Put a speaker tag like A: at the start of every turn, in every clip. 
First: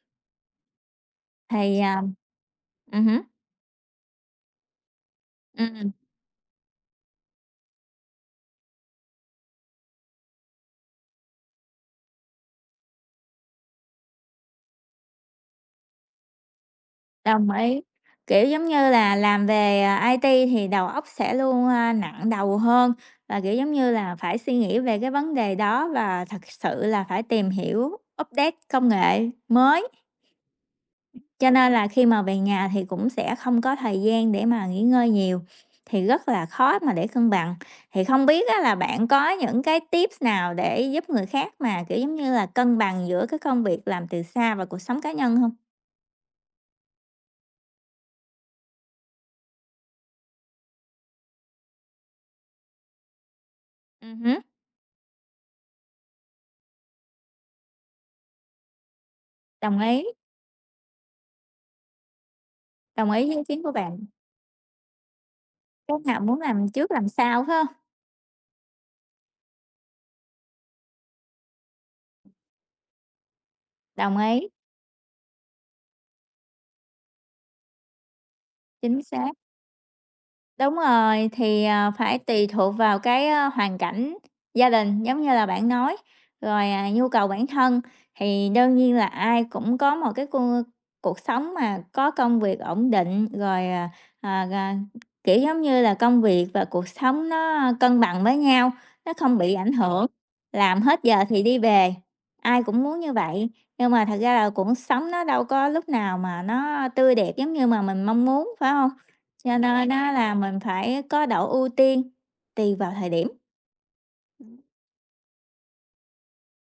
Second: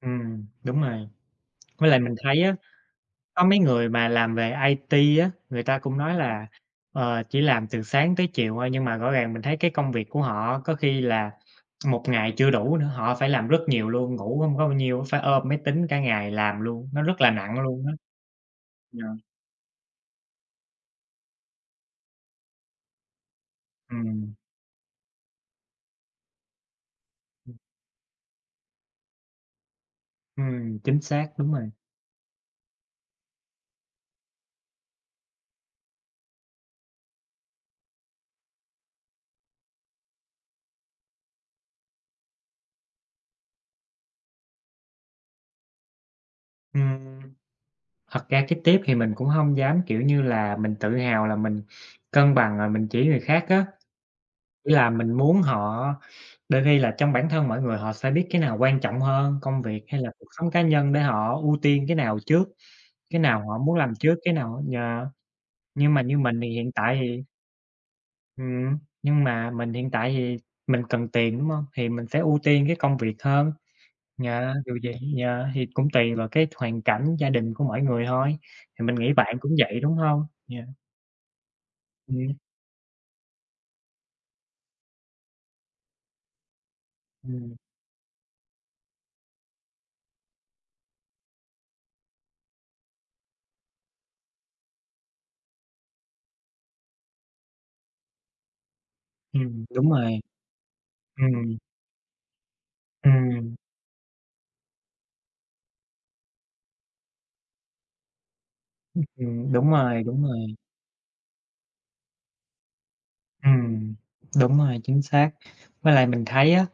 A: Ừm, đúng rồi.
B: Thì,
A: Với lại
B: à
A: mình thấy á,
B: ừm hứm.
A: có mấy người mà làm về IT á, người ta
B: Ừm.
A: cũng nói là, ờ, chỉ làm từ sáng tới chiều thôi, nhưng mà rõ ràng mình thấy cái công việc của họ có khi là một ngày chưa đủ nữa, họ phải làm rất nhiều luôn, ngủ hông có bao nhiêu á, phải ôm máy tính cả ngày làm luôn, nó rất là
B: Đồng
A: nặng
B: ý.
A: luôn á.
B: Kiểu, giống như là,
A: Yeah.
B: làm về, ờ, IT thì đầu óc sẽ luôn, a, nặng đầu hơn và, kiểu, giống như là,
A: Ừm.
B: phải suy nghĩ về cái vấn đề đó và thật sự là phải tìm hiểu update công nghệ mới.
A: Ừm, chính xác,
B: Cho
A: đúng rồi.
B: nên là khi mà về nhà thì cũng sẽ không có thời gian để mà nghỉ ngơi nhiều, thì rất là khó mà để cân bằng. Thì không biết á là bạn có những cái tips nào để giúp người khác mà, kiểu, giống như là cân bằng giữa cái công việc làm từ xa và cuộc sống cá nhân hông?
A: Ừm, thật ra cái tip thì mình cũng hông dám, kiểu như là, mình tự hào là mình cân bằng rồi mình chỉ người khác á.
B: Ừm hứm.
A: Ý là mình muốn họ đôi khi là trong bản thân mỗi người, họ sẽ biết cái nào quan trọng hơn, công
B: Đồng
A: việc hay
B: ý.
A: là cuộc sống cá nhân để họ ưu tiên cái nào trước,
B: Đồng
A: cái
B: ý với ý
A: nào họ
B: kiến của
A: muốn làm
B: bạn.
A: trước cái nào á, yeah. Nhưng mà
B: Lúc
A: như
B: nào
A: mình
B: muốn
A: thì
B: làm
A: hiện
B: trước
A: tại
B: làm
A: thì
B: sau, phải hông?
A: Ừm, nhưng mà mình hiện tại thì mình cần tiền, đúng hông? Thì mình sẽ ưu tiên cái công việc hơn.
B: Đồng ý.
A: Yeah, dù gì Yeah, thì cũng tùy vào cái hoàn cảnh gia đình của mỗi người thôi, thì mình
B: Chính
A: nghĩ
B: xác.
A: bạn cũng vậy đúng hông? Yeah.
B: Đúng rồi. Thì, à, phải
A: Ừm.
B: tùy thuộc vào cái, ơ, hoàn cảnh gia đình giống như là bạn nói, rồi, à, nhu cầu bản
A: Ừm.
B: thân. Thì đương nhiên là ai cũng có một cái cuộc cuộc sống mà có công việc ổn định rồi, à, à, à, kiểu, giống như là, công việc và cuộc sống nó, ơ, cân bằng với nhau, nó không bị
A: Ừm,
B: ảnh
A: đúng
B: hưởng,
A: rồi.
B: làm hết giờ thì
A: Ừm.
B: đi về. Ai cũng muốn như vậy,
A: Ừm.
B: nhưng mà thật ra là cuộc sống nó đâu có lúc nào mà nó, ơ, tươi đẹp giống như mà mình mong muốn, phải hông?
A: Ừm.
B: Cho
A: Đúng
B: nên
A: rồi,
B: á
A: đúng
B: là
A: rồi.
B: mình phải có độ ưu tiên tùy vào thời điểm.
A: Ừm, đúng
B: Ừm.
A: rồi, chính xác! Với lại mình thấy á,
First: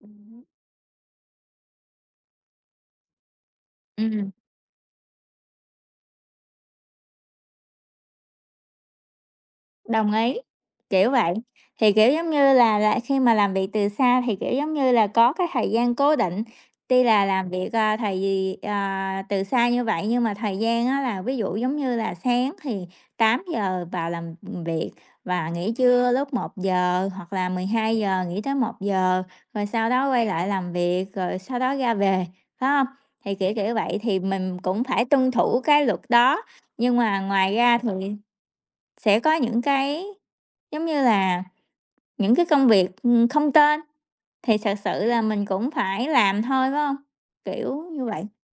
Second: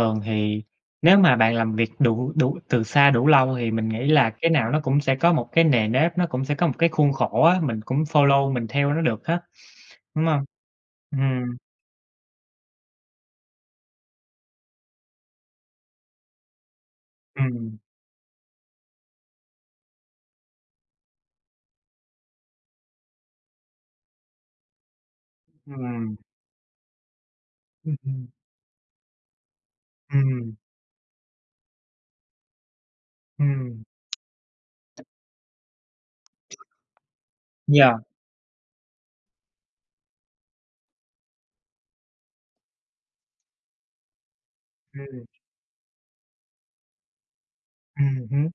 B: Ừm hứm.
A: thì nếu mà bạn làm việc đủ đủ từ xa đủ lâu thì mình nghĩ
B: Ừm.
A: là cái nào nó cũng sẽ có một cái nề nếp, nó cũng sẽ có một cái khuôn khổ á, mình cũng follow mình theo nó được á,
B: Đồng
A: đúng
B: ý,
A: hông?
B: kiểu, vậy.
A: Ừm.
B: Thì, kiểu như là là, khi mà làm việc từ xa thì, kiểu, giống như là, có cái thời gian cố định. Tuy là làm việc,
A: Ừm.
B: à, thì, à, từ xa như vậy nhưng mà thời gian á là ví dụ, giống như là, sáng thì 8 giờ vào làm việc và nghỉ trưa
A: Ừm.
B: lúc 1 giờ, hoặc là mười
A: Ừm,
B: hai giờ
A: ừm.
B: nghỉ tới 1 giờ, rồi sau đó quay lại
A: Ừm.
B: làm việc, rồi sau đó ra về, phải hông? Thì kiểu kiểu
A: Ừm.
B: vậy, thì mình cũng phải tuân thủ cái luật đó. Nhưng mà ngoài ra thì
A: Yeah.
B: sẽ có những cái, giống như là, những cái công việc, ừm, không tên, thì thật sự là
A: Ừm.
B: mình cũng phải làm thôi phải hông? Kiểu như
A: Ừm
B: vậy.
A: hứm.